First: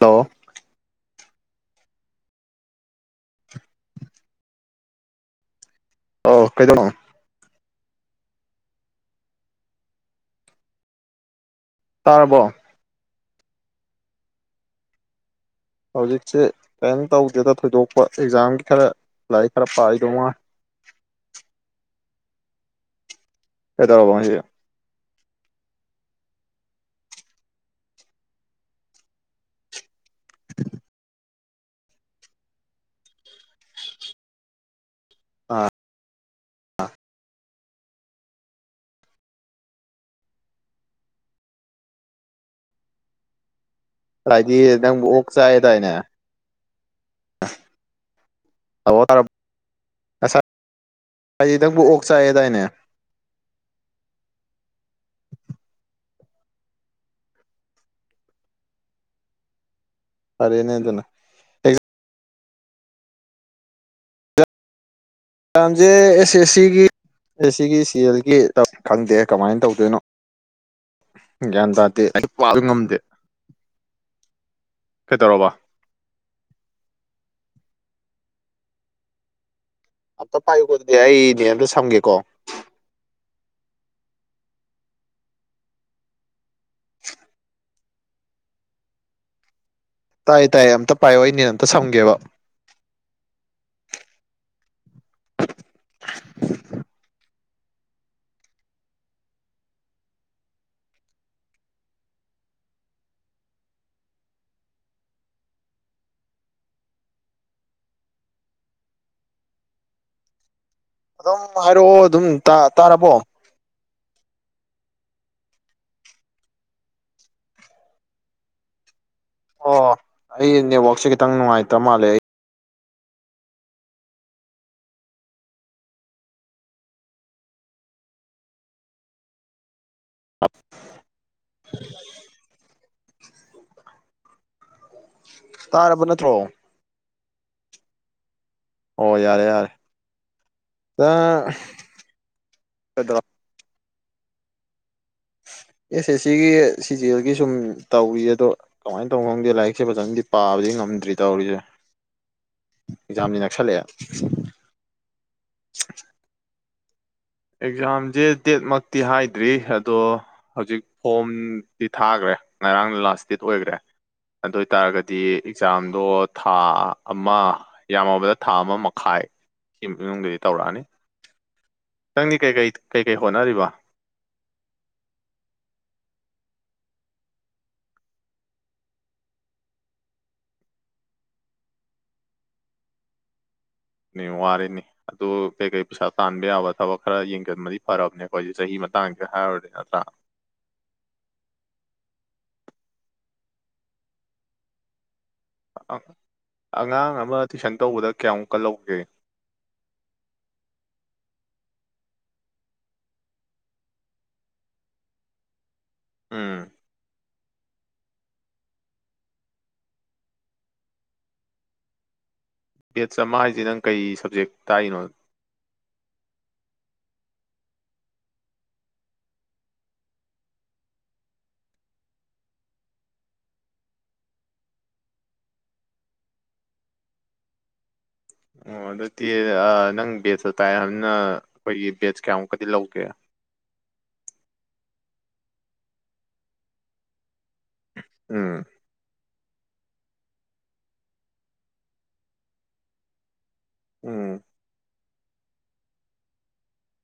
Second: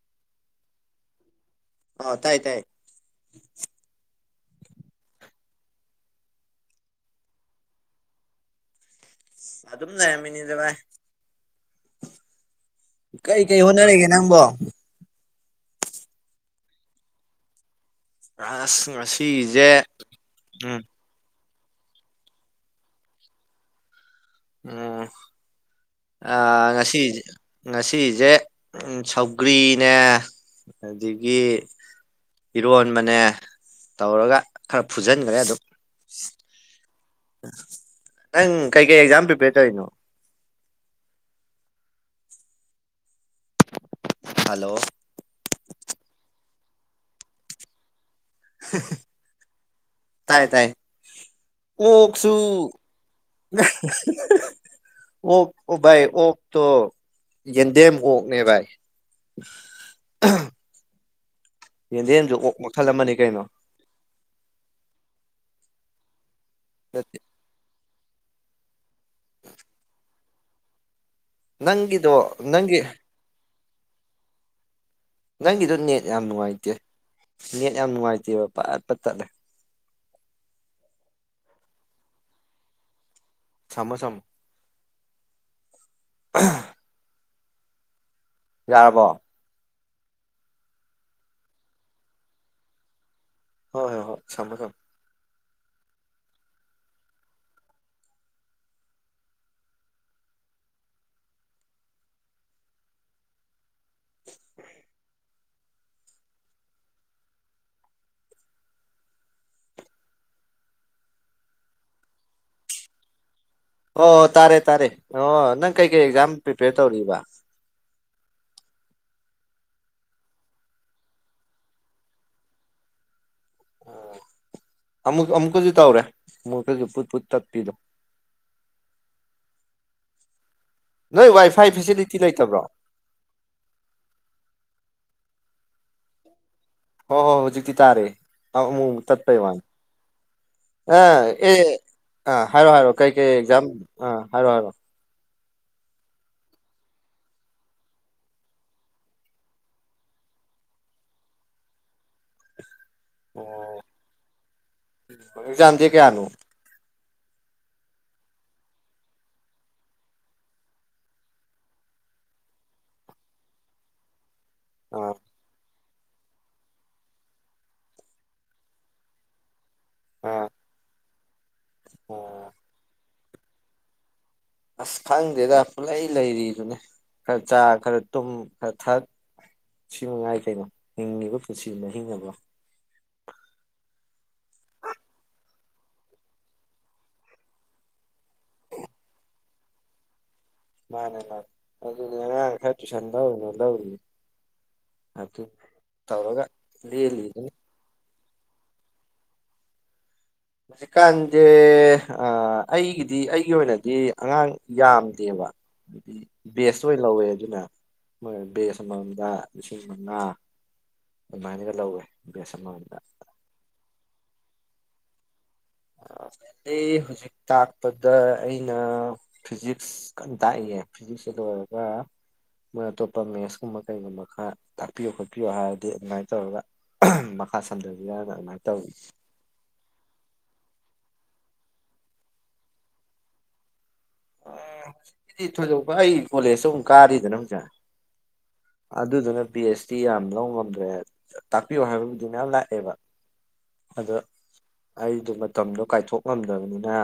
Hello ꯑ ꯇꯥꯏ ꯇꯥꯏ ꯑ ꯀꯩꯗꯧꯅꯣ ꯑꯗꯨ ꯑꯗꯨꯝ ꯃꯤꯅꯤꯖꯕꯥꯥꯏ ꯇꯥꯔꯕꯣ ꯀꯩ ꯀꯩ ꯍꯣꯠꯅꯔꯤꯒꯦ ꯅꯪꯕꯣ ꯍꯧꯖꯤꯛꯁꯦ ꯀꯔꯤꯝ ꯇꯧꯗꯦꯗ ꯊꯣꯏꯗꯣꯛꯄ ꯑꯦꯛꯖꯥꯝꯒꯤ ꯈꯔ ꯑꯁ ꯂꯥꯏꯔꯤꯛ ꯈꯔ ꯉꯁꯤꯁꯦ ꯄꯥꯗꯧ ꯉꯥꯏ ꯎꯝ ꯀꯦꯗꯧꯔꯕ ꯑꯣꯝ ꯉꯁꯤ ꯉꯁꯤꯁꯦ ꯁꯧꯒ꯭ꯔꯤꯅꯦ ꯍꯥꯏꯗꯤ ꯒꯤ ꯏꯔꯣꯟꯕꯅꯦ ꯇꯧꯔꯒ ꯈꯔ ꯐꯨꯖꯟꯈ꯭ꯔꯦ ꯑꯗꯣ ꯑꯥ ꯅꯪ ꯀꯩ ꯀꯩ ꯑꯦꯛꯖꯥꯝꯤꯄꯦꯇꯣ ꯏꯅꯣ ꯍꯥꯏꯗꯤ ꯍꯜꯂꯣ ꯅꯪ ꯑꯣꯛ ꯆꯥꯏꯗꯥꯏꯅꯦ ꯇꯥꯃꯣ ꯇꯥꯔꯕꯣ ꯇꯥꯏ ꯇꯥꯏ ꯉꯁꯥꯏꯗꯤ ꯅꯪꯕꯨ ꯑꯣꯛ ꯆꯥꯏꯌꯦꯗꯥꯏꯅꯦ ꯑꯣꯁꯨꯨ ꯑꯣ ꯑꯣꯚꯥꯏ ꯑꯣ ꯣ ꯌꯦꯗꯦ ꯍꯅꯦꯚꯥꯏ ꯐꯔꯦꯅꯦ ꯑꯗꯨꯅ ꯌꯦꯟꯗꯦꯟꯁꯨ ꯑꯣꯛ ꯃꯊꯜꯂꯝ ꯑꯃꯅꯤꯅꯤ ꯀꯩꯅꯣ ꯌꯥꯝꯁꯦ ꯑꯁ ꯑꯦꯁꯤꯒꯤ ꯅꯠꯇꯦ ꯑꯦꯁꯤꯒꯤ ꯍꯧꯖꯤꯛꯀꯤ ꯈꯪꯗꯦ ꯀꯃꯥꯏꯅ ꯇꯧꯗꯣꯏꯅꯣ ꯒ꯭ꯌꯥꯟ ꯇꯥꯗꯦ ꯅꯪꯒꯤꯗꯣ ꯂꯥꯏꯔꯤꯛ ꯄꯕ ꯅꯪꯒꯤ ꯉꯝꯗꯦ ꯀꯩꯗꯧꯔꯕ ꯅꯪꯒꯤꯗꯣ ꯅꯦꯠ ꯌꯥꯝ ꯅꯨꯡꯉꯥꯏꯇꯦ ꯅꯦꯠ ꯌꯥꯝ ꯅꯨꯡꯉꯥꯏꯇꯦꯕ ꯄꯠꯄꯠ ꯇꯠꯂꯦ꯫ ꯑꯇ ꯄꯥꯏ ꯌꯨꯀꯣ ꯑꯗꯨꯗꯤ ꯑꯩ ꯅꯦꯠ ꯑꯃꯇ ꯁꯝꯒꯦꯀꯣ ꯁꯝꯃꯣ ꯁꯝꯃꯣ ꯌꯥꯔꯕꯣ ꯇꯥꯏ ꯇꯥꯏ ꯑꯝꯇ ꯄꯥꯏꯌꯣ ꯑꯩꯅꯦꯠ ꯑꯝꯇ ꯁꯝꯒꯦꯕ ꯍꯣꯏ ꯍꯣꯏ ꯍꯣꯏ ꯁꯝꯃꯣ ꯁꯝꯃꯣ [unintelligible] ꯑꯗꯨꯝ ꯍꯥꯏꯔꯛꯑꯣ ꯑꯗꯨꯝ ꯇꯥꯔꯕꯣ ꯑꯣ ꯍꯣꯏ ꯇꯥꯔꯦ ꯇꯥꯔꯦ ꯑꯣ ꯅꯪ ꯀꯩꯀꯩ ꯑꯦꯛꯖꯥꯝ ꯄ꯭ꯔꯤꯄꯦꯌꯔ ꯇꯧꯔꯤꯕ ꯑꯣ ꯑꯩ ꯅꯦꯠꯋꯥꯛꯁꯦ ꯈꯤꯇꯪ ꯅꯨꯡꯉꯥꯏꯇ ꯃꯥꯜꯂꯦ ꯑꯩ ꯑꯃꯨꯛ ꯑꯃꯨꯛꯀꯁꯨ ꯇꯧꯔꯦ ꯑꯃꯨꯛꯀꯁꯨꯠꯠ ꯇꯠꯄꯤꯗꯣ ꯅꯣꯏ ꯋꯥꯏꯐꯥꯏ ꯐꯦꯁꯤꯂꯤꯇꯤ ꯂꯩꯇꯕ꯭ꯔꯣ ꯇꯥꯔꯕ ꯅꯠꯇ꯭ꯔꯣ ꯍꯣ ꯍꯣ ꯍꯧꯖꯤꯛꯇꯤ ꯇꯥꯔꯦ ꯑꯃꯨꯛ ꯑꯃꯨꯛ ꯑꯣ ꯇꯠꯄꯩ ꯌꯥꯔꯦ ꯋꯥꯅꯤ ꯌꯥꯔꯦ ꯑ ꯑꯦ ꯈꯤꯇꯪ ꯑ ꯍꯥꯏꯔꯣ ꯍꯥꯏꯔꯣ ꯀꯩ ꯀꯩ ꯑꯦꯛꯖꯥꯝ ꯑ ꯍꯥꯏꯔꯣ ꯍꯥꯏꯔꯣ ꯑꯦꯁ ꯑꯦ ꯁꯤꯒꯤ ꯁꯤꯖꯦꯜꯒꯤ ꯁꯨꯝ ꯇꯧꯔꯤ ꯑꯗꯣ ꯀꯃꯥꯏꯅ ꯇꯧ ꯈꯪꯗꯦ ꯂꯥꯏꯔꯤꯛꯁꯦ ꯐꯖꯅꯗꯤ ꯄꯥꯕꯗꯤ ꯉꯝꯗ꯭ꯔꯤ ꯇꯧꯔꯤꯁꯦ ꯑꯦꯛꯖꯥꯝꯗꯤ ꯑꯣ ꯅꯛꯁꯜꯂꯛꯑꯦ ꯑꯦꯛꯖꯥꯝ ꯗꯦꯠ ꯀꯌꯥꯅꯣ ꯑꯦꯛꯖꯥꯝꯁꯦ ꯗꯦꯠꯃꯛꯇꯤ ꯍꯥꯏꯗ꯭ꯔꯤ ꯑꯗꯣ ꯍꯧꯖꯤꯛ ꯐꯣꯝꯗꯤ ꯊꯥꯈ꯭ꯔꯦ ꯉꯔꯥꯡ ꯂꯥꯁ ꯗꯦꯠ ꯑꯣꯏꯈ꯭ꯔꯦ ꯑꯗꯨ ꯑꯥ ꯑꯣꯏꯇꯥꯔꯒꯗꯤ ꯑꯦꯛꯖꯥꯝ ꯑꯗꯣ ꯊꯥ ꯑꯃ ꯌꯥꯝꯃꯕꯗ ꯊꯥ ꯑꯃ ꯃꯈꯥꯏ ꯁꯤ ꯏꯃꯨꯡꯗꯗꯤ ꯑꯥ ꯇꯧꯔꯛꯑꯅꯤ ꯅꯪꯗꯤ ꯑꯣ ꯀꯩ ꯀꯩ ꯀꯩ ꯍꯣꯠꯅꯔꯤꯕ ꯑꯁ ꯈꯪꯗꯦꯗ ꯄꯨꯂꯩ ꯂꯩꯔꯤꯗꯨꯅꯦ ꯈꯔ ꯆꯥ ꯈꯔ ꯇꯨꯝ ꯈꯔ ꯊꯛ ꯁꯤ ꯃꯉꯥꯏ ꯀꯩꯅꯣ ꯍꯤꯡꯉꯤꯕ ꯄꯨꯟꯁꯤꯁꯤꯅ ꯍꯤꯡꯉꯕ ꯋꯥꯔꯤꯔꯅꯤ ꯑꯗꯨ ꯀꯩꯀꯩ ꯄꯩꯁꯥ ꯇꯥꯟꯕ ꯌꯥꯕ ꯊꯕꯛ ꯈꯔ ꯌꯦꯡꯒꯟꯕꯗꯤ ꯐꯔꯕꯅꯦ ꯑꯩꯈꯣꯏꯁꯦ ꯆꯍꯤ ꯃꯇꯥꯡꯁꯤꯗ ꯍꯥꯏꯔꯨꯔꯗꯤ ꯅꯠꯇ꯭ꯔꯥ ꯃꯥꯅꯦ ꯃꯥꯅꯦ ꯑꯉꯥꯡ ꯈꯔ ꯇꯨꯁꯟ ꯂꯧ ꯂꯧꯔꯤꯌꯦ ꯑꯉꯥꯡ ꯑꯃ ꯂꯦꯜꯂꯤꯗꯨꯅꯤ ꯇꯨꯏꯁꯟ ꯇꯧꯕꯗ ꯀꯌꯥ ꯃꯨꯛꯀꯂꯧꯒꯦ ꯍꯧꯖꯤꯛꯀꯥꯟꯗꯤ ꯑꯩꯒꯤꯗꯤ ꯑꯩꯒꯤ ꯑꯣꯏꯅꯗꯤ ꯑꯉꯥꯡ ꯌꯥꯝꯗꯦꯕ ꯑꯗꯨꯗꯤ ꯎꯝ ꯕꯦꯁ ꯑꯣꯏꯅ ꯂꯧꯋꯦ ꯑꯗꯨꯅ ꯃꯣꯏ ꯕꯦꯁ ꯑꯃꯃꯝꯗ ꯂꯤꯁꯤꯡ ꯃꯉꯥ ꯑꯗꯨꯃꯥꯏꯅꯒ ꯂꯧꯋꯦ ꯕꯦꯁ ꯑꯃꯃꯝꯗ ꯕꯦꯠꯁ ꯑꯃ ꯍꯥꯏꯁꯦ ꯅꯪ ꯀꯩ ꯁꯕꯖꯦꯛ ꯇꯥꯏꯅꯣꯠ ꯑꯩ ꯍꯧꯖꯤꯛ ꯇꯥꯛꯄꯗ ꯑꯩꯅ ꯐꯤꯖꯤꯛꯁ ꯀꯟ ꯇꯥꯛꯏꯌꯦ ꯐꯤꯖꯤꯛꯁꯇ ꯂꯣꯏꯔꯒ ꯃꯣꯏ ꯑꯇꯣꯞꯄ ꯃꯦꯠꯁꯀꯨꯝꯕ ꯀꯩꯒꯨꯝꯕ ꯈꯔ ꯇꯥꯛꯄꯤꯌꯣ ꯈꯣꯠꯄꯤꯌꯣ ꯍꯥꯏꯔꯗꯤ ꯑꯗꯨꯃꯥꯏꯅ ꯇꯧꯔꯒ ꯃꯈꯥ ꯁꯝꯊ ꯑꯣ ꯑꯗꯨꯗꯤ ꯅꯪ ꯕꯦꯁꯇ ꯇꯛꯑꯦ ꯍꯥꯏꯕꯅꯤꯅ ꯑꯩꯈꯣꯏꯒꯤ ꯕꯦꯁ ꯀꯌꯥꯃꯨꯛꯀꯗꯤ ꯂꯧꯒꯦ ꯑ ꯍꯧꯖꯤꯛꯀꯤꯗꯤ ꯊꯣꯏꯗꯣꯛꯄ ꯑꯩ ꯀꯣꯂꯦꯖꯇ ꯑꯃꯨꯛ ꯀꯥꯔꯤꯗꯅ ꯍꯧꯖꯤꯛ ꯎꯝ ꯑꯗꯨꯗꯨꯅ ꯄꯤ ꯑꯩꯆ ꯗꯤ ꯌꯥꯝ ꯂꯧ ꯉꯝꯗ꯭ꯔꯦ ꯇꯥꯛꯄꯤꯌꯣ ꯍꯥꯏꯕꯕꯨꯗꯤ ꯃꯌꯥꯝ ꯂꯥꯛꯑꯦꯕ ꯑꯗꯣ ꯎꯝ ꯑꯩꯗꯣ ꯃꯇꯝꯗꯣ ꯀꯥꯏꯊꯣꯛꯂꯝꯝꯗꯕꯅꯤꯅ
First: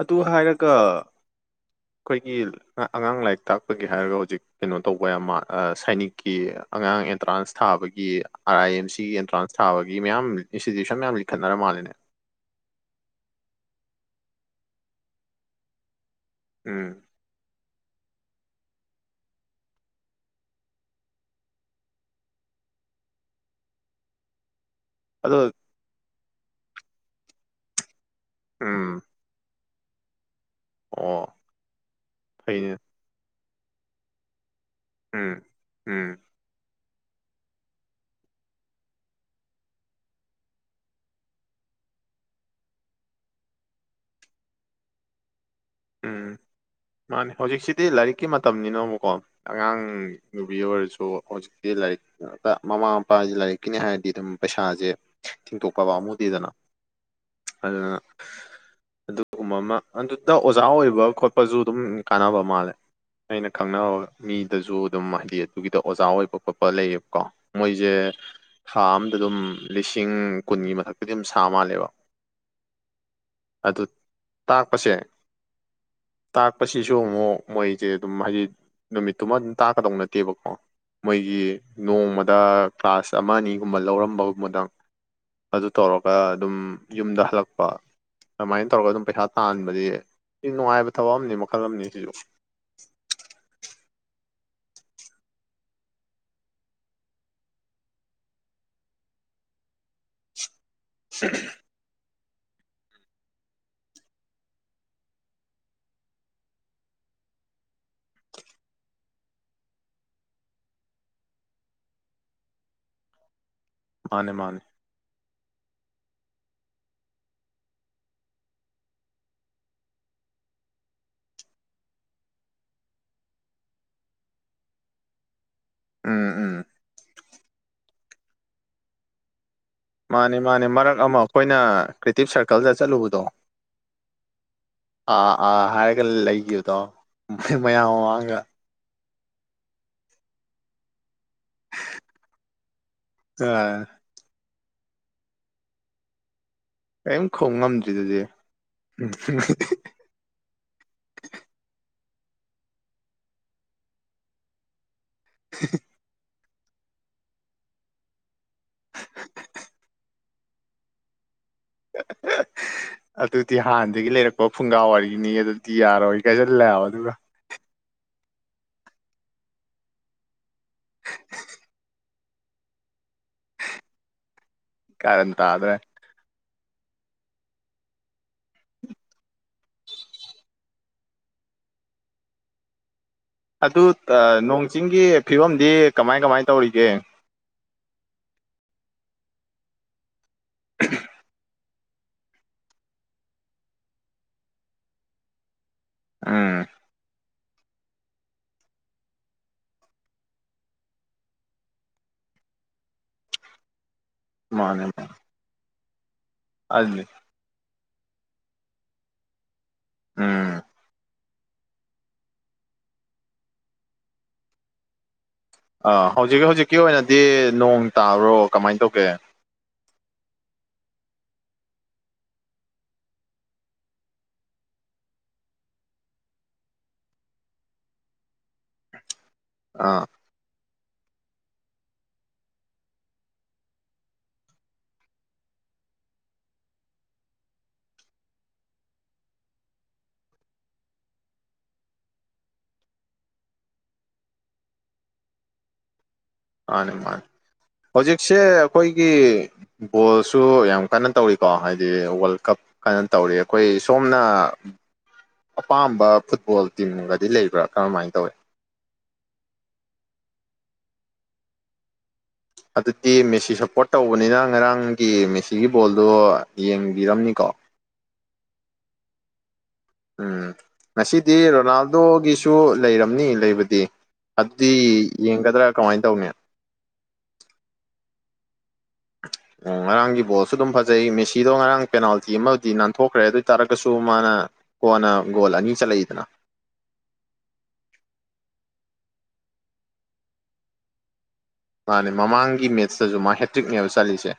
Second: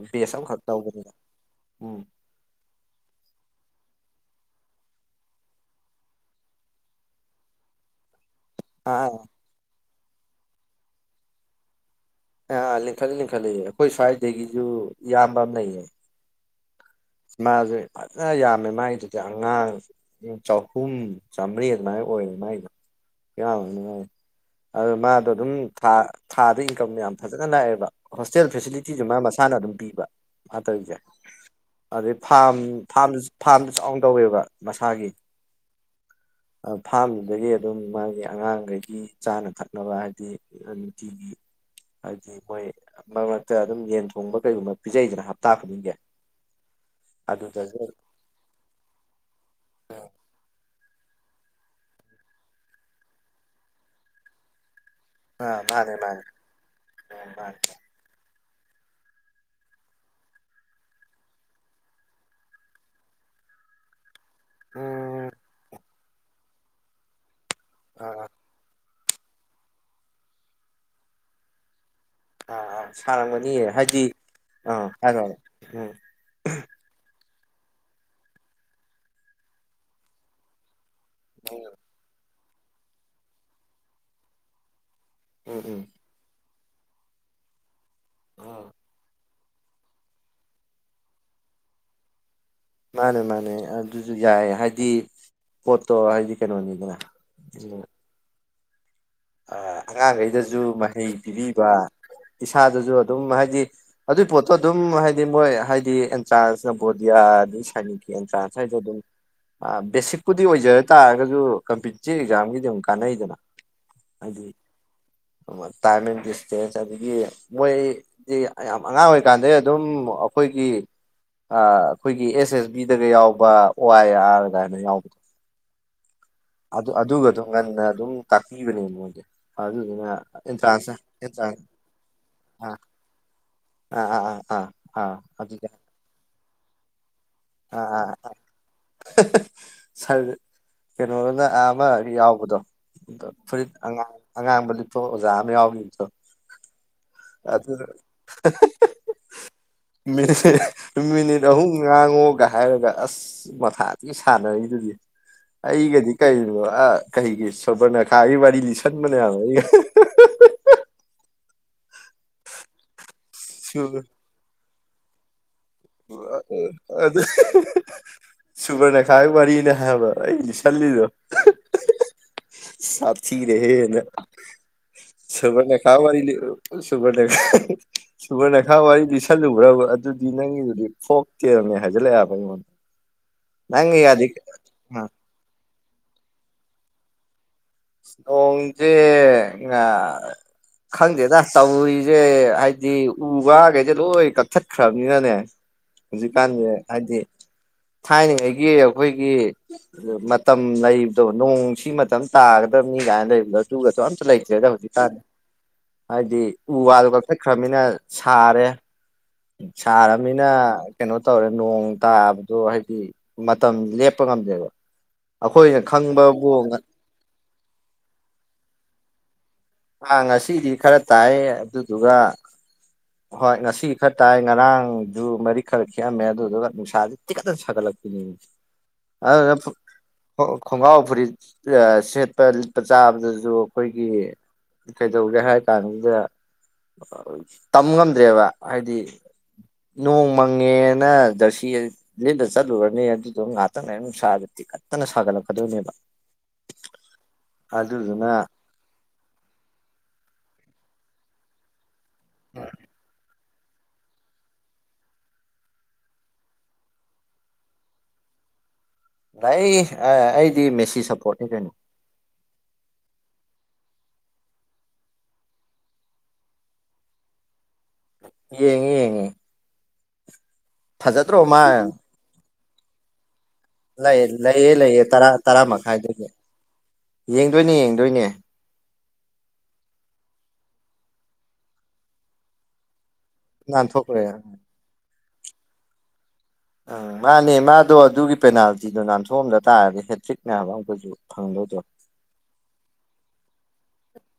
ꯑꯗꯨ ꯍꯥꯏꯔꯒ ꯎꯝ ꯑꯩꯈꯣꯏꯒꯤ ꯑꯉꯥꯡ ꯂꯥꯏꯔꯤꯛ ꯇꯥꯛꯄꯒꯤ ꯍꯥꯏꯔꯒꯛ ꯍꯧꯖꯤꯛ ꯀꯩꯅꯣ ꯇꯧꯕ ꯁꯥꯏꯅꯤꯛꯀꯤ ꯑꯉꯥꯡ ꯑꯦꯟꯇ꯭ꯔꯥꯟꯁ ꯊꯥꯕꯒꯤ ꯑꯥ ꯑꯥꯏ ꯑꯦꯝ ꯁꯤꯒꯤ ꯑꯥ ꯑꯦꯟꯇ꯭ꯔꯥꯟꯁ ꯊꯥꯕꯦ ꯃꯌꯥꯝ ꯏꯟꯁꯇꯤꯇ꯭ꯌꯨꯁꯟ ꯃꯌꯥꯝ ꯂꯤꯡꯈꯠꯔ ꯃꯥꯜꯂꯤꯦꯅꯦ ꯑꯥ ꯂꯤꯡꯈꯠꯂꯤ ꯂꯤꯡꯈꯠꯂꯤ ꯑꯩꯈꯣꯏ ꯁ꯭ꯋꯥꯏꯗꯒꯤꯁꯨ ꯏꯌꯥꯝꯕ ꯑꯃ ꯂꯩꯌꯦ ꯎꯝ ꯃꯥꯁꯦ ꯐꯖꯅ ꯌꯥꯝꯃꯦ ꯃꯥꯏꯗꯨꯗꯤ ꯑꯉꯥꯡ ꯆꯍꯨꯝ ꯆꯥꯝꯃꯔꯤ ꯑꯗꯨꯃꯥꯏꯅ ꯑꯣꯏꯌꯦꯦ ꯃꯥꯏꯗ ꯌꯥꯝ ꯅꯨꯡꯉꯥꯏ ꯑꯗꯨ ꯃꯥꯗꯣ ꯑꯗꯨꯝ ꯑꯗꯣ ꯊꯥ ꯊꯥꯗ ꯏꯟꯀꯝ ꯌꯥꯝ ꯐꯖꯅ ꯂꯥꯛꯑꯦꯕ ꯍꯣꯁꯇꯦꯜ ꯎꯝ ꯐꯦꯁꯤꯂꯤꯇꯤꯁꯨ ꯃꯥ ꯃꯁꯥꯅ ꯑꯗꯨꯝ ꯄꯤꯕ ꯃꯥꯇꯕꯤꯗ ꯑꯣ ꯑꯗꯩ ꯐꯥꯔꯝ ꯐꯩꯅꯦ ꯐꯥꯝ ꯐꯥꯔꯝꯗ ꯆꯥꯎꯅ ꯇꯧꯋꯦꯕ ꯃꯁꯥꯒꯤ ꯎꯝ ꯎꯝ ꯑ ꯐꯥꯝꯗꯨꯗꯒꯤ ꯑꯗꯨꯝ ꯃꯥꯒꯤ ꯑꯉꯥꯡꯈꯩꯒꯤ ꯆꯥꯅ ꯊꯛꯅꯕ ꯍꯥꯏꯗꯤ ꯅꯨꯡꯇꯤꯒꯤ ꯍꯥꯏꯗꯤ ꯃꯣꯏ ꯃꯔꯛ ꯃꯔꯛꯇ ꯑꯗꯨꯝ ꯌꯦꯟ ꯊꯣꯡꯕ ꯀꯩꯒꯨꯝꯕ ꯄꯤꯖꯩꯗꯅ ꯍꯥꯞ ꯇꯥꯈꯕꯤꯒꯦ ꯎꯝ ꯃꯥꯅꯦ ꯍꯧꯖꯤꯛꯁꯤꯗꯤ ꯂꯥꯏꯔꯤꯛꯀꯤ ꯃꯇꯝꯅꯤꯅꯣꯕꯀꯣ ꯑꯉꯥꯡ ꯅꯨꯨꯕꯤꯌꯨ ꯑꯗꯨ ꯑꯣꯏꯔꯁꯨ ꯍꯧꯖꯤꯛꯇꯤ ꯂꯥꯏꯔꯤꯛ ꯃꯃꯥ ꯃꯄꯥꯁꯤꯦ ꯂꯥꯏꯔꯤꯛꯀꯤꯅꯤ ꯍꯥꯏꯔꯗꯤ ꯑꯗꯨꯝ ꯄꯩꯁꯥꯁꯦ ꯑꯥ ꯊꯤꯡꯇꯣꯛꯄꯕ ꯃꯥꯅꯦ ꯃꯥꯅꯦ ꯑꯃꯨꯗꯦꯗꯅ ꯃꯥꯅꯦ ꯑꯗꯨꯅ ꯑꯗꯨꯒꯨꯝꯕ ꯑꯃ ꯑꯗꯨ ꯇ ꯑꯣꯖꯥ ꯑꯣꯏꯕ ꯈꯣꯠꯄꯁꯨ ꯑꯗꯨꯝ ꯀꯥꯟꯅꯕ ꯃꯥꯜꯂꯦ ꯑꯩꯅ ꯈꯪꯔꯒ ꯃꯤꯗꯁꯨ ꯑꯗꯨꯝ ꯎꯝ ꯍꯥꯏꯗꯤ ꯑꯗꯨꯒꯤꯗꯣ ꯑꯣꯖꯥ ꯑꯣꯏꯣꯏ ꯄꯄꯄ ꯂꯩꯀꯣ ꯃꯣꯏꯁꯦ ꯑꯥ ꯊꯝ ꯑꯗꯨꯝ ꯂꯤꯁꯤꯡ ꯀꯨꯟꯒꯤ ꯃꯊꯛꯇꯗꯤ ꯑꯗꯨꯝ ꯁꯥ ꯃꯥꯜꯂꯦꯕ ꯑ ꯑ ꯁꯥꯔꯝꯒꯅꯤꯌꯦ ꯑꯗꯨ ꯍꯥꯏꯗꯤ ꯑ ꯇꯥꯛꯄꯁꯦ ꯍꯥꯏꯔꯣ ꯎꯝ ꯇꯥꯛꯄꯁꯤꯁꯨ ꯑꯃꯣ ꯃꯣꯏꯁꯦ ꯑꯗꯨꯝ ꯍꯥꯏꯗꯤ ꯅꯨꯃꯤꯠꯇꯨꯃ ꯑꯗꯨꯝ ꯇꯥꯛꯀꯗꯧ ꯅꯠꯇꯦꯕꯀꯣ ꯃꯣꯏꯒꯤ ꯅꯣꯡꯃꯗ ꯗ ꯀ꯭ꯂꯥꯁ ꯑꯃ ꯑꯅꯤꯒꯨꯝꯕ ꯂꯧꯔꯝꯕ ꯃꯗꯪ ꯎꯝ ꯑꯗꯨ ꯎꯝ ꯇꯧꯔꯒ ꯑꯗꯨꯝ ꯌꯨꯝꯗ ꯍꯜꯂꯛꯄ ꯎꯝ ꯑꯗꯨꯃꯥꯏ ꯇꯧꯔꯒ ꯑꯗꯨꯝ ꯄꯩꯁꯥ ꯇꯥꯟꯕꯗꯤ ꯁꯤ ꯅꯨꯡꯉꯥꯏꯕ ꯊꯕꯛ ꯑꯃꯅꯤ ꯃꯈꯜ ꯑꯃꯅꯤ ꯁꯤꯁꯨ ꯃꯥꯅꯦ ꯃꯥꯅꯦ ꯑꯗꯨꯁꯨ ꯌꯥ ꯍꯥꯏꯗꯤ ꯄꯣꯠꯇꯣ ꯍꯥꯏꯗꯤ ꯀꯩꯅꯣꯅꯤꯗꯅ ꯑ ꯑꯉꯥꯡ ꯒꯩꯗꯖꯨ ꯖꯨ ꯃꯍꯩ ꯄꯤꯕꯤꯕ ꯏꯁꯥꯗꯁꯨ ꯑꯗꯨꯝ ꯍꯥꯏꯗꯤ ꯑꯗꯨꯏ ꯄꯣꯠꯇꯣ ꯑꯗꯨꯝ ꯍꯥꯏꯗꯤ ꯃꯣꯏ ꯍꯥꯏꯗꯤ ꯑꯦꯟꯇ꯭ꯔꯥꯟꯁꯅꯕꯣꯗꯤꯌꯥ ꯑꯩ ꯁꯥꯏꯅꯤꯛꯀꯤ ꯑꯦꯟꯇ꯭ꯔꯥꯟꯁ ꯍꯥꯏꯁꯨꯣ ꯑꯗꯨꯝ ꯕꯦꯁꯤꯛꯄꯨꯗꯤ ꯑꯣꯏꯖꯔ ꯇꯥꯔꯒꯁꯨ ꯀꯝꯄꯤꯇꯤꯇꯤꯞ ꯑꯦꯛꯖꯥꯝꯒꯤꯗꯤ ꯑꯗꯨꯝ ꯀꯥꯟꯅꯩꯗꯅ ꯃꯥꯅꯦ ꯍꯥꯏꯗꯤ ꯃꯥꯅꯦ ꯇꯥꯏꯝ ꯑꯦꯟ ꯗꯤꯁꯇꯦꯟꯁ ꯑꯗꯒꯤ ꯃꯣꯏꯗꯤ ꯌꯥꯝ ꯑꯉꯥꯡ ꯑꯣꯏꯔꯤꯀꯥꯟꯗꯩ ꯑꯗꯨꯝ ꯑꯩꯈꯣꯏꯒꯤ ꯑꯩꯈꯣꯏꯒꯤ ꯑꯦꯁ ꯑꯦꯁ ꯕꯤꯗꯒ ꯌꯥꯎꯕ ꯑꯣ ꯑꯥꯏ ꯑꯥꯔ ꯀꯥꯏꯅ ꯌꯥꯎꯕꯗꯣ ꯎꯝ ꯎꯝ ꯑꯗꯨ ꯑꯗꯨꯒ ꯑꯗꯨꯝ ꯉꯟꯅ ꯑꯗꯨꯝ ꯇꯄꯤꯤꯕꯅꯦꯦ ꯃꯥꯅꯦ ꯃꯥꯅꯦ ꯃꯔꯛ ꯑꯃ ꯑꯩꯈꯣꯏꯅ ꯀ꯭ꯔꯤꯇꯤꯞ ꯁꯥꯔꯀꯜꯗ ꯆꯠꯂꯨꯕꯗꯣ ꯑ ꯑꯥ ꯑ ꯑꯥ ꯑꯥ ꯑ ꯑ ꯑꯗꯨꯗ ꯍꯥꯏꯔꯒ ꯂꯩ ꯌꯦꯗ ꯃꯌꯥꯝ ꯃꯥꯡꯒ ꯆꯥꯏ ꯀꯩꯅꯣꯅ ꯑꯥ ꯑꯃ ꯌꯥꯎꯕꯗꯣ ꯑ ꯐꯨꯔꯤꯠ ꯑꯉꯥꯡ ꯑꯉꯥꯡꯕꯗꯤ ꯄꯣ ꯑꯣꯖꯥ ꯑꯃ ꯌꯥꯎꯈꯤꯗ ꯀꯔꯤꯝ ꯈꯨꯝ ꯉꯝꯗ꯭ꯔꯤꯗꯨꯗꯤ ꯃ ꯃ ꯉꯥꯡꯉꯣꯒ ꯍꯥꯏꯔꯒ ꯑꯁ ꯃꯊꯥꯇ ꯁꯥꯟꯅꯔꯤꯗꯨꯗꯤ ꯍꯒꯗꯤ ꯀꯥꯏ ꯑꯥ ꯀꯩꯒꯤ ꯁꯣꯕꯔꯅꯈꯥꯒꯤ ꯋꯥꯔꯤ ꯂꯤꯁꯟꯕꯅꯦꯌꯥꯝ ꯑꯩꯒ ꯑꯍꯥꯍꯥ ꯑꯗꯨꯗꯤ ꯍꯥꯟꯅꯗꯒꯤ ꯂꯩꯔꯛꯄ ꯄꯨꯡꯒꯥ ꯋꯥꯔꯤꯒꯤꯅꯤ ꯑꯗꯨ ꯑꯗ ꯁꯨꯕꯔꯅꯈꯥꯏ ꯋꯥꯔꯤꯅꯦ ꯍꯥꯏꯕ ꯑꯩꯅ ꯂꯤꯁꯜꯂꯤꯗꯣ ꯁꯥꯊꯤꯔꯦꯍꯦ ꯀꯥꯔꯟ ꯁꯃꯅ ꯇꯥꯗ꯭ꯔꯦ ꯈꯥꯎ ꯋꯥꯔꯤ ꯋꯥꯔꯤ ꯁꯨꯒ ꯁꯨꯕꯔ ꯅꯈꯥ ꯋꯥꯔꯤꯗꯤꯁꯜꯂ ꯭ꯔꯕ ꯑꯗꯨꯗꯤ ꯅꯪꯒꯤ ꯐꯣꯛ ꯀꯔꯅꯦ ꯍꯥꯏꯖꯤꯜꯂꯛꯑꯦꯕ ꯑꯩꯉꯣꯟꯗ ꯑꯗꯨ ꯅꯪꯒꯤ ꯒꯥꯗꯤ ꯅꯣꯡ ꯆꯤꯡꯒꯤ ꯐꯤꯕꯝꯗꯤ ꯀꯃꯥꯏ ꯀꯃꯥꯏ ꯇꯧꯔꯤꯒꯦ ꯊꯣꯡꯖꯦ ꯈꯪꯗꯦꯗ ꯇꯧꯔꯤꯁꯦ ꯍꯥꯏꯕꯗꯤ ꯎꯒꯥ ꯀꯩꯁꯦ ꯂꯣꯏ ꯀꯛꯊꯠꯈ꯭ꯔꯕꯅꯤꯅꯅꯦ ꯍꯧꯖꯤꯛ ꯎꯝ ꯀꯥꯟꯖꯦ ꯍꯥꯏꯗꯤ ꯊꯥꯏꯅꯉꯩꯒꯤ ꯑꯩꯈꯣꯏꯒꯤ ꯃꯇꯝ ꯂꯩꯕꯗꯣ ꯅꯣꯡꯁꯤ ꯃꯇꯝ ꯇꯥꯒꯗꯅꯤ ꯀꯥꯏꯅꯒ ꯂꯩꯕꯗꯣ ꯑꯗꯨꯒꯗꯣ ꯑꯝ ꯂꯩꯇꯔ꯭ꯦꯗ ꯃꯥꯅꯦ ꯍꯧꯖꯤꯛ ꯀꯥꯟ ꯃꯥꯅꯦ ꯍꯥꯏꯗꯤ ꯎ ꯑꯗꯨꯅꯤ ꯋꯥꯗꯨꯒ ꯀꯛ ꯊꯠꯈ꯭ꯔꯃꯤꯅ ꯁꯥꯔꯦ ꯁꯥꯔꯕꯅꯤꯅ ꯎꯝ ꯀꯩꯅꯣ ꯇꯧꯔꯦ ꯅꯣꯡ ꯇꯥꯕꯗꯣ ꯍꯥꯏꯗꯤ ꯃꯇꯝ ꯂꯦꯞꯄ ꯉꯝꯗꯦꯕ ꯑꯩꯈꯣꯏꯅ ꯑꯥ ꯍꯧꯖꯤꯛ ꯈꯪꯕꯕꯨ ꯍꯧꯖꯤꯛꯀꯤ ꯑꯣꯏꯅꯗꯤ ꯅꯣꯡ ꯇꯥꯕ꯭ꯔꯣ ꯀꯃꯥꯏꯅ ꯇꯧꯒꯦ ꯑꯥ ꯉꯁꯤꯗꯤ ꯈꯔ ꯇꯥꯏ ꯑꯗꯨꯗꯨꯒ ꯍꯣꯏ ꯉꯁꯤꯗꯤ ꯈꯔ ꯇꯥꯏ ꯉꯔꯥꯡꯗꯨ ꯃꯔꯤ ꯈꯔ ꯈꯦꯑꯝꯃꯦ ꯑꯗꯨꯗꯨꯒ ꯅꯨꯡꯁꯥꯥꯁ ꯇꯤꯀꯠꯇꯅ ꯁꯥꯒꯠꯂꯛꯄꯅꯤ ꯑ ꯑꯥ ꯈꯣꯡꯒ꯭ꯔꯥꯎ ꯐꯨꯔꯤꯠ ꯁꯦꯠꯄ ꯂꯤꯠꯄ ꯆꯥꯕꯗꯁꯨ ꯑꯩꯈꯣꯏꯒꯤ ꯀꯩꯗꯧꯒꯦ ꯍꯥꯏ ꯀꯥꯟꯁꯤꯗ ꯇꯝ ꯉꯝꯗ꯭ꯔꯦꯕ ꯍꯥꯏꯗꯤ ꯅꯣꯡ ꯃꯪꯉꯦꯅ ꯖꯔꯁꯤ ꯂꯤꯠꯂ ꯆꯠꯂꯨꯔꯅꯤ ꯑꯗꯨꯗꯣ ꯉꯍꯥꯛꯇꯪ ꯉꯥꯏ ꯅꯨꯡꯁꯥꯗ ꯇꯤꯀꯠꯇꯅ ꯁꯥꯒꯠꯂꯛꯀꯗꯧꯅꯦꯕ ꯃꯥꯅꯤ ꯃꯥꯅꯤ ꯍꯧꯖꯤꯛꯁꯦ ꯑꯩꯈꯣꯏꯒꯤ ꯐꯠ ꯕꯣꯜꯁꯨ ꯌꯥꯝ ꯀꯟꯅ ꯇꯧꯔꯤꯀꯣ ꯍꯥꯏꯗꯤ ꯋꯥꯔꯜ ꯀꯞ ꯀꯟꯅ ꯇꯧꯔꯤ ꯑꯩꯈꯣꯏ ꯁꯣꯝꯅ ꯑꯄꯥꯝꯕ ꯐꯨꯠꯕꯣꯜ ꯇꯤꯝꯒꯗꯤ ꯂꯩꯕ꯭ꯔꯥ ꯀꯔꯝꯍꯥꯏꯅ ꯇꯧꯋꯤ ꯑꯩ ꯑꯩꯗꯤ ꯃꯦꯁꯤ ꯁꯞꯄꯣꯔꯠꯅꯤ ꯀꯩꯅꯣ ꯑꯗꯨꯗꯤ ꯃꯦꯁꯤ ꯁꯞꯄꯣꯔꯠ ꯇꯧꯕꯅꯤꯅ ꯉꯔꯥꯡꯒꯤ ꯃꯦꯁꯤꯒꯤ ꯕꯣꯜꯗꯣ ꯌꯦꯡꯕꯤꯔꯝꯅꯤꯀꯣ ꯌꯦꯡꯉꯦ ꯌꯦꯡꯉꯦ ꯎꯝ ꯃꯁꯤꯗꯤ ꯔꯣꯅꯥꯜꯗꯣꯒꯤ ꯁꯨ ꯂꯩꯔꯝꯅꯤ ꯂꯩꯕ ꯂꯩ ꯂꯩꯌꯦ ꯂꯩꯌꯦ ꯇꯔꯥ ꯇꯔꯥ ꯀꯃꯥꯏꯅ ꯇꯧꯅꯤ ꯃꯈꯥꯏꯗꯅꯦ ꯌꯦꯡꯗꯣꯏꯅꯦ ꯌꯦꯡꯗꯣꯏꯅꯦ ꯑꯣ ꯉꯔꯥꯡꯒꯤ ꯕꯣꯜꯁꯨ ꯑꯗꯨꯝ ꯐꯖꯩ ꯃꯦꯁꯤꯗꯣ ꯉꯔꯥꯡ ꯄꯦꯅꯥꯜꯇꯤ ꯑꯃꯗꯤ ꯅꯥꯟꯊꯣꯛ ꯈ꯭ꯔꯦ ꯑꯗꯨ ꯑꯣꯏ ꯇꯥꯔꯒꯁꯨ ꯅꯥꯟꯊꯣꯛꯈ꯭ꯔꯦ ꯃꯥꯅ ꯀꯣꯟꯅ ꯒꯣꯜ ꯑꯅꯤ ꯆꯠꯂꯛꯏꯗꯅ ꯎꯝ ꯃꯥꯅꯦ ꯃꯥꯗꯣ ꯑꯗꯨꯒꯤ ꯄꯦꯅꯥꯜꯇꯤꯗꯣ ꯅꯥꯟꯊꯣꯛꯑꯝꯗ ꯇꯥꯔꯒꯗꯤ ꯍꯦꯇ꯭ꯔꯤꯛꯅꯦꯕ ꯑꯃꯨꯛꯀꯥꯁꯨ ꯃꯥꯅꯦ ꯃꯃꯥꯡꯒꯤ ꯃꯦꯠꯁꯇꯁꯨ ꯃꯥ ꯍꯦꯛ ꯇꯔꯤꯛꯅꯦꯕ ꯆꯥꯂꯤꯜꯁꯦ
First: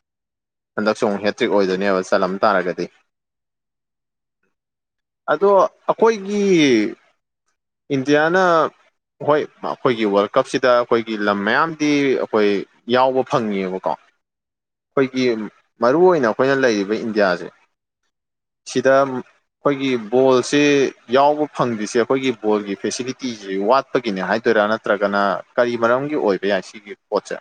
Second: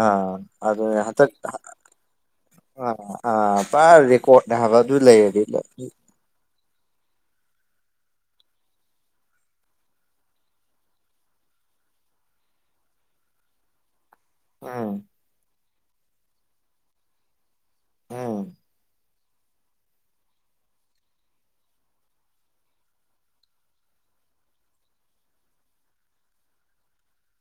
ꯑꯥ ꯑꯗꯨꯅꯦ ꯍꯟꯗꯛ ꯑꯣꯏꯗꯣꯏꯅꯦꯕ ꯆꯠꯂꯝ ꯇꯥꯔꯒꯗꯤ ꯑꯥ ꯑꯥ ꯄꯨꯔ ꯔꯦꯀꯣꯔꯠ ꯍꯥꯏꯕ ꯑꯗꯨ ꯂꯩꯔꯗꯤ ꯑꯗꯣ ꯑꯩꯈꯣꯏꯒꯤ ꯏꯟꯗꯤꯌꯥꯅ ꯍꯣꯏ ꯑꯩꯈꯣꯏꯒꯤ ꯋꯥꯔꯜ ꯀꯞꯁꯤꯗ ꯑꯩꯈꯣꯏꯒꯤ ꯂꯝ ꯃꯌꯥꯝ ꯗꯤ ꯑꯩꯈꯣꯏ ꯌꯥꯎꯕ ꯐꯪꯉꯦꯕꯀꯣ ꯎꯝ ꯑꯩꯈꯣꯏꯒꯤ ꯃꯔꯨꯏ ꯑꯣꯏꯅ ꯑꯩꯈꯣꯏꯅ ꯂꯩꯔꯤꯕ ꯏꯟꯗꯤꯌꯥꯖꯦ ꯎꯝ ꯁꯤꯗꯥ ꯑꯩꯈꯣꯏꯒꯤ ꯕꯣꯜꯁꯦ ꯌꯥꯎꯕ ꯐꯪꯗ꯭ꯔꯤꯁꯦ ꯑꯩꯈꯣꯏꯒꯤ ꯕꯣꯜꯒꯤ ꯐꯦꯁꯤꯂꯤꯇꯤꯁꯤ ꯋꯥꯠꯄꯒꯤꯅꯦ ꯍꯥꯏꯗꯣꯏꯔꯥ ꯅꯠꯇ꯭ꯔꯒꯅ ꯀꯔꯤ ꯃꯔꯝꯒꯤ ꯑꯣꯏꯕ ꯄꯁꯤ ꯄꯆꯥ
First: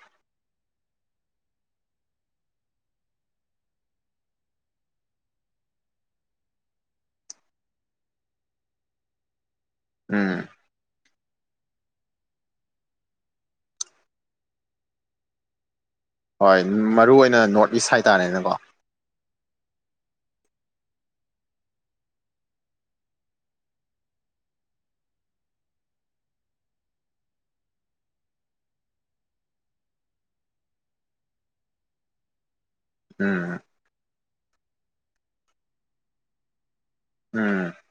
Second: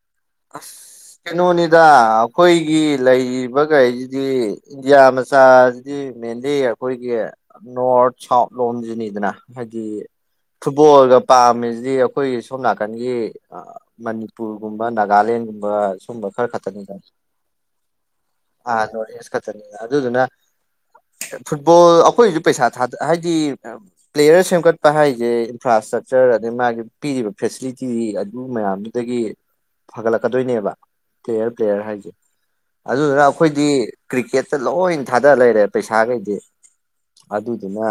ꯑꯁ ꯀꯩꯅꯣꯅꯤꯗ ꯑꯩꯈꯣꯏꯒꯤ ꯂꯩꯔꯤꯕꯈꯩꯁꯤꯗꯤ ꯏꯟꯗꯤꯌꯥ ꯃꯆꯥꯁꯤꯗꯤ ꯃꯦꯟꯂꯤ ꯑꯩꯈꯣꯏꯒꯤ ꯅꯣꯔꯠ ꯁꯥꯎꯠ ꯂꯣꯝꯁꯤꯅꯤꯗꯅ ꯍꯥꯏꯗꯤ ꯎꯝ ꯐꯨꯠꯕꯣꯜꯒ ꯄꯥꯝꯃꯤꯁꯤꯗꯤ ꯑꯩꯈꯣꯏ ꯁꯣꯝ ꯅꯥꯀꯟꯒꯤ ꯑ ꯃꯅꯤꯄꯨꯔꯒꯨꯝꯕ ꯅꯥꯒ ꯒꯥꯂꯦꯟꯒꯨꯝꯕ ꯁ ꯍꯣꯏ ꯃꯔꯨ ꯑꯣꯏꯅ ꯅꯣꯔꯠ ꯏꯁ ꯍꯥꯏꯇꯥꯔꯦꯅꯀꯣ ꯑꯥ ꯅꯣꯔꯠ ꯏꯁ ꯑꯗꯨꯗꯨꯅ ꯐꯨꯠꯕꯣꯜ ꯑꯩꯈꯣꯏꯁꯨ ꯄꯩꯁꯥ ꯊꯥ ꯍꯥꯏꯗꯤ ꯄ꯭ꯂꯦꯌꯔ ꯁꯦꯝꯒꯠꯄ ꯍꯥꯏꯁꯦ ꯏꯟꯐ꯭ꯔꯥ ꯏꯁꯇ꯭ꯔꯛꯆꯔ ꯑꯗꯩ ꯃꯥꯒꯤ ꯄꯤꯔꯤꯕ ꯐꯦꯁꯤꯂꯤꯇꯤ ꯑꯗꯨ ꯃꯌꯥꯝꯗꯨꯗꯒꯤ ꯐꯒꯠꯂꯛꯀꯗꯣꯏꯅꯦꯕ ꯄ꯭ꯂꯦꯌꯔ ꯄ꯭ꯂꯦꯌꯔ ꯍꯥꯏꯖꯦ ꯑꯗꯨꯗꯨꯅ ꯎꯝ ꯑꯩꯈꯣꯏꯗꯤ ꯀ꯭ꯔꯤꯛꯀꯦꯠꯇ ꯂꯣꯏ ꯊꯥꯗ ꯂꯩꯔꯦ ꯄꯩꯁꯥꯈꯩꯗꯤ ꯎꯝ ꯑꯗꯨꯗꯨꯅ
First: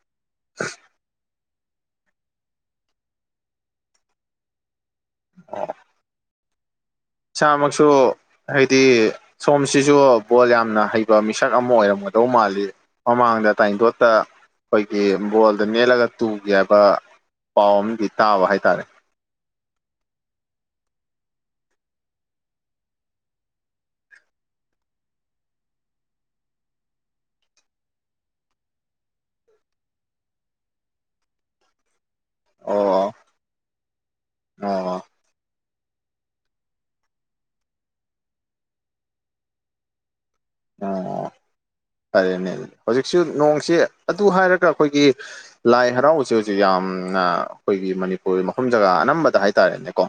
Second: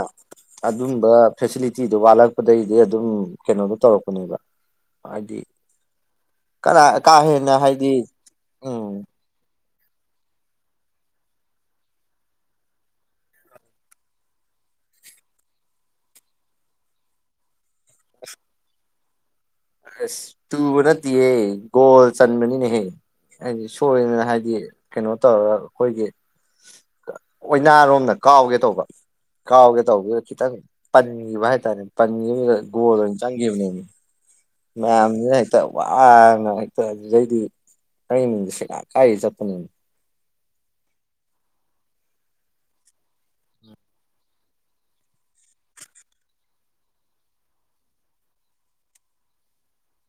ꯑꯗꯨꯝꯕ ꯐꯦꯁꯤꯂꯤꯇꯤꯗꯨꯣ ꯋꯥꯠꯂꯛꯄꯗꯒꯤꯗꯤ ꯑꯗꯨꯝ ꯀꯩꯅꯣꯗꯣ ꯇꯧꯔꯛꯄꯅꯦꯕ ꯑꯗꯤ ꯑꯣ ꯀꯅꯥ ꯏꯁꯥꯃꯛꯁꯨ ꯍꯥꯏꯗꯤ ꯎꯝ ꯁꯣꯝ ꯁꯤꯁꯨ ꯕꯣꯜ ꯌꯥꯝꯅ ꯍꯩꯕ ꯃꯤꯁꯛ ꯑꯃ ꯑꯣꯏꯔꯝꯒꯗꯧ ꯃꯥꯜꯂꯤ ꯃꯃꯥꯡꯗ ꯇꯥꯏꯊꯣꯠꯇ ꯑꯩꯈꯣꯏꯒꯤ ꯕꯣꯜꯗ ꯅꯦꯠꯂꯒ ꯇꯨꯒꯦ ꯍꯥꯏꯕ ꯄꯥꯎ ꯑꯃꯗꯤ ꯇꯥꯕ ꯍꯥꯏꯇꯥꯔꯦ ꯑꯁ ꯇꯨꯕ ꯅꯠꯇꯦꯌꯦ ꯒꯣꯜ ꯆꯟꯕꯅꯤꯅꯦꯍꯦ ꯍꯥꯏꯗꯤ ꯁꯣꯏꯗꯅ ꯍꯥꯏꯗꯤ ꯀꯩꯅꯣ ꯇꯧꯔꯒ ꯑꯩꯈꯣꯏꯒꯤ ꯑꯣꯏꯅꯥꯔꯣꯝꯅ ꯀꯥꯎꯒꯦ ꯇꯧꯕ ꯀꯥꯎꯒꯦ ꯇꯧꯕꯗꯨꯗ ꯈꯤꯇꯪ ꯄꯟꯈꯤꯕ ꯍꯥꯏꯇꯥꯔꯦꯅꯦ ꯄꯟ ꯒꯣꯜ ꯑꯣ ꯑꯣꯏꯅ ꯆꯪꯈꯤꯕꯅꯦꯅꯦ ꯑꯣ ꯑꯣ ꯃꯌꯥꯝꯗꯨꯅ ꯍꯦꯛꯇ ꯋꯥꯅ ꯍꯦꯛꯇ ꯑꯗꯨꯗꯩꯗꯤ ꯑꯩ ꯃꯤꯡꯗ ꯁꯦꯒ ꯀꯥꯏ ꯆꯠꯄꯅꯤꯅ ꯑꯣ ꯐꯔꯦꯅꯦ ꯍꯧꯖꯤꯛꯁꯨ ꯅꯣꯡꯁꯤ ꯑꯗꯨ ꯍꯥꯏꯔꯒ ꯑꯩꯈꯣꯏꯒꯤ ꯂꯥꯏ ꯍꯔꯥꯎꯁꯦ ꯍꯧꯖꯤꯛ ꯌꯥꯝꯅ ꯑꯩꯈꯣꯏꯒꯤ ꯃꯅꯤꯄꯨꯔ ꯃꯐꯝ ꯖꯒꯥ ꯑꯅꯝꯕꯗ ꯍꯥꯏꯇꯥꯔꯦꯅꯦꯀꯣ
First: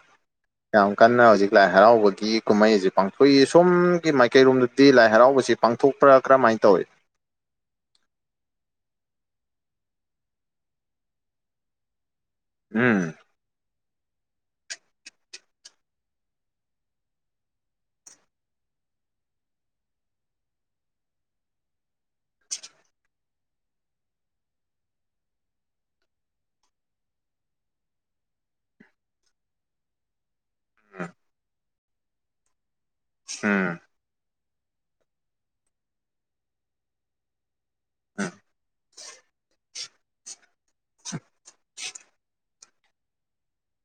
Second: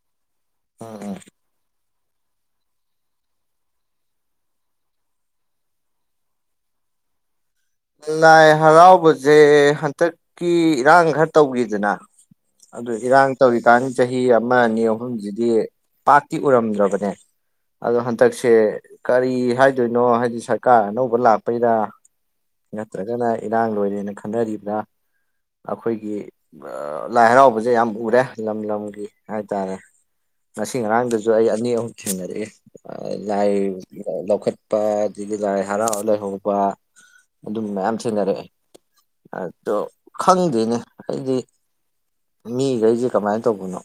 ꯎꯝ ꯌꯥꯝ ꯎꯝ ꯀꯟꯅ ꯍꯧꯖꯤꯛ ꯂꯥꯏ ꯍꯔꯥꯎꯕꯗ ꯒꯤ ꯀꯨꯝꯍꯩ ꯑꯁꯤ ꯄꯥꯡꯊꯣꯛꯏ ꯁꯣꯝꯒꯤ ꯃꯥꯏꯀꯩꯔꯣꯝꯗꯗꯤ ꯂꯥꯏ ꯍꯔꯥꯎꯕꯁꯤ ꯄꯥꯡꯊꯣꯛꯄ꯭ꯔꯥ ꯀꯔꯝꯍꯥꯏ ꯇꯧꯋꯤ ꯂꯥꯏ ꯍꯔꯥꯎꯕꯁꯦ ꯍꯟꯇꯛꯀꯤ ꯏꯔꯥꯡ ꯈꯔ ꯇꯧꯒꯤꯗꯅ ꯎꯝ ꯑꯗꯣꯏꯗꯤ ꯏꯔꯥꯡ ꯇꯧꯔꯤ ꯀꯥꯟ ꯆꯍꯤ ꯑꯃ ꯑꯅꯤ ꯑꯍꯨꯝꯁꯤꯗꯤ ꯄꯥꯛꯇꯤ ꯎꯔꯝꯗ꯭ꯔꯕꯅꯦ ꯑꯗꯣ ꯍꯟꯗꯛꯁꯦ ꯀꯔꯤ ꯍꯥꯏꯗꯣꯏꯅꯣ ꯍꯥꯏꯗꯤ ꯁꯔꯀꯥꯔ ꯑꯅꯧꯕ ꯂꯥꯛꯄꯩꯔ ꯅꯠꯇ꯭ꯔꯒꯅ ꯏꯔꯥꯡ ꯂꯣꯏꯔꯦꯅ ꯈꯟꯅꯔꯤꯕ꯭ꯔ ꯑꯩꯈꯣꯏꯒꯤ ꯂꯥꯏ ꯍꯔꯥꯎꯕꯁꯦ ꯌꯥꯝ ꯎꯔꯦ ꯂꯝ ꯂꯝꯒꯤ ꯍꯥꯏ ꯇꯔꯦ ꯉꯁꯤ ꯉꯔꯥꯡꯗꯁꯨ ꯑꯩ ꯑꯅꯤ ꯑꯍꯨꯝ ꯈꯦꯡꯅꯔꯛꯑꯦ ꯑ ꯂꯥꯏ ꯎꯝ ꯂꯧꯈꯠ ꯄꯥ ꯗꯨꯗꯤ ꯂꯥꯏ ꯍꯔꯧ ꯂꯩꯍꯧꯕ ꯑꯗꯨꯝ ꯃꯌꯥꯝ ꯁꯦꯟꯅꯔꯛꯑꯦ ꯑꯗꯣ ꯈꯪꯗꯦꯅꯦ ꯑꯩꯗꯤ ꯃꯤꯈꯩꯁꯦ ꯀꯃꯥꯏꯅ ꯇꯧꯕꯅꯣ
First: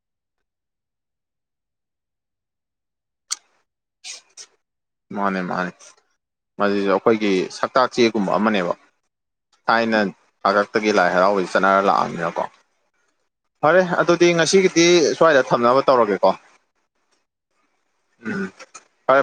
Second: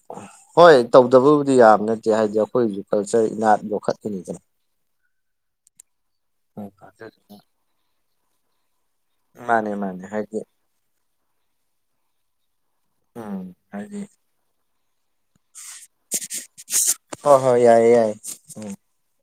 ꯍꯣꯏ ꯇꯧꯗꯕꯕꯨꯗꯤ ꯌꯥꯝ ꯅꯠꯇꯦ ꯍꯥꯏꯗꯤ ꯑꯩꯈꯣꯏꯒꯤꯁꯨ ꯀꯜꯆꯔ ꯏꯅꯥꯠ ꯌꯣꯛꯈꯠꯂꯤꯅꯤꯗꯅ ꯃꯥꯅꯦ ꯃꯥꯅꯦ ꯎꯝ ꯃꯁꯤꯁꯨ ꯑꯩꯈꯣꯏꯒꯤ ꯑꯗꯨꯗꯨꯅ ꯁꯛꯇꯥꯛ ꯆꯦꯒꯨꯝꯕ ꯑꯃꯅꯦꯕ ꯃꯥꯅꯦ ꯊꯥꯏꯅ ꯃꯥꯅꯦ ꯍꯥꯏꯗꯤ ꯍꯥꯛꯇꯛꯇꯒꯤ ꯂꯥꯏ ꯍꯔꯥꯎꯕ ꯆꯠꯅꯔ ꯂꯥꯛꯑꯝꯅꯤꯅꯀꯣ ꯎꯝ ꯐꯔꯦ ꯍꯥꯏꯗꯤ ꯑꯗꯨꯗꯤ ꯉꯁꯤꯒꯤꯗꯤ ꯁ꯭ꯋꯥꯏꯗ ꯊꯝꯅꯕ ꯇꯧꯔꯒꯦꯀꯣ ꯍꯣꯏ ꯍꯣꯏ ꯌꯥꯏꯌꯦ ꯌꯥꯏꯌꯦ ꯎꯝ ꯐꯔꯦ ꯐꯔꯦ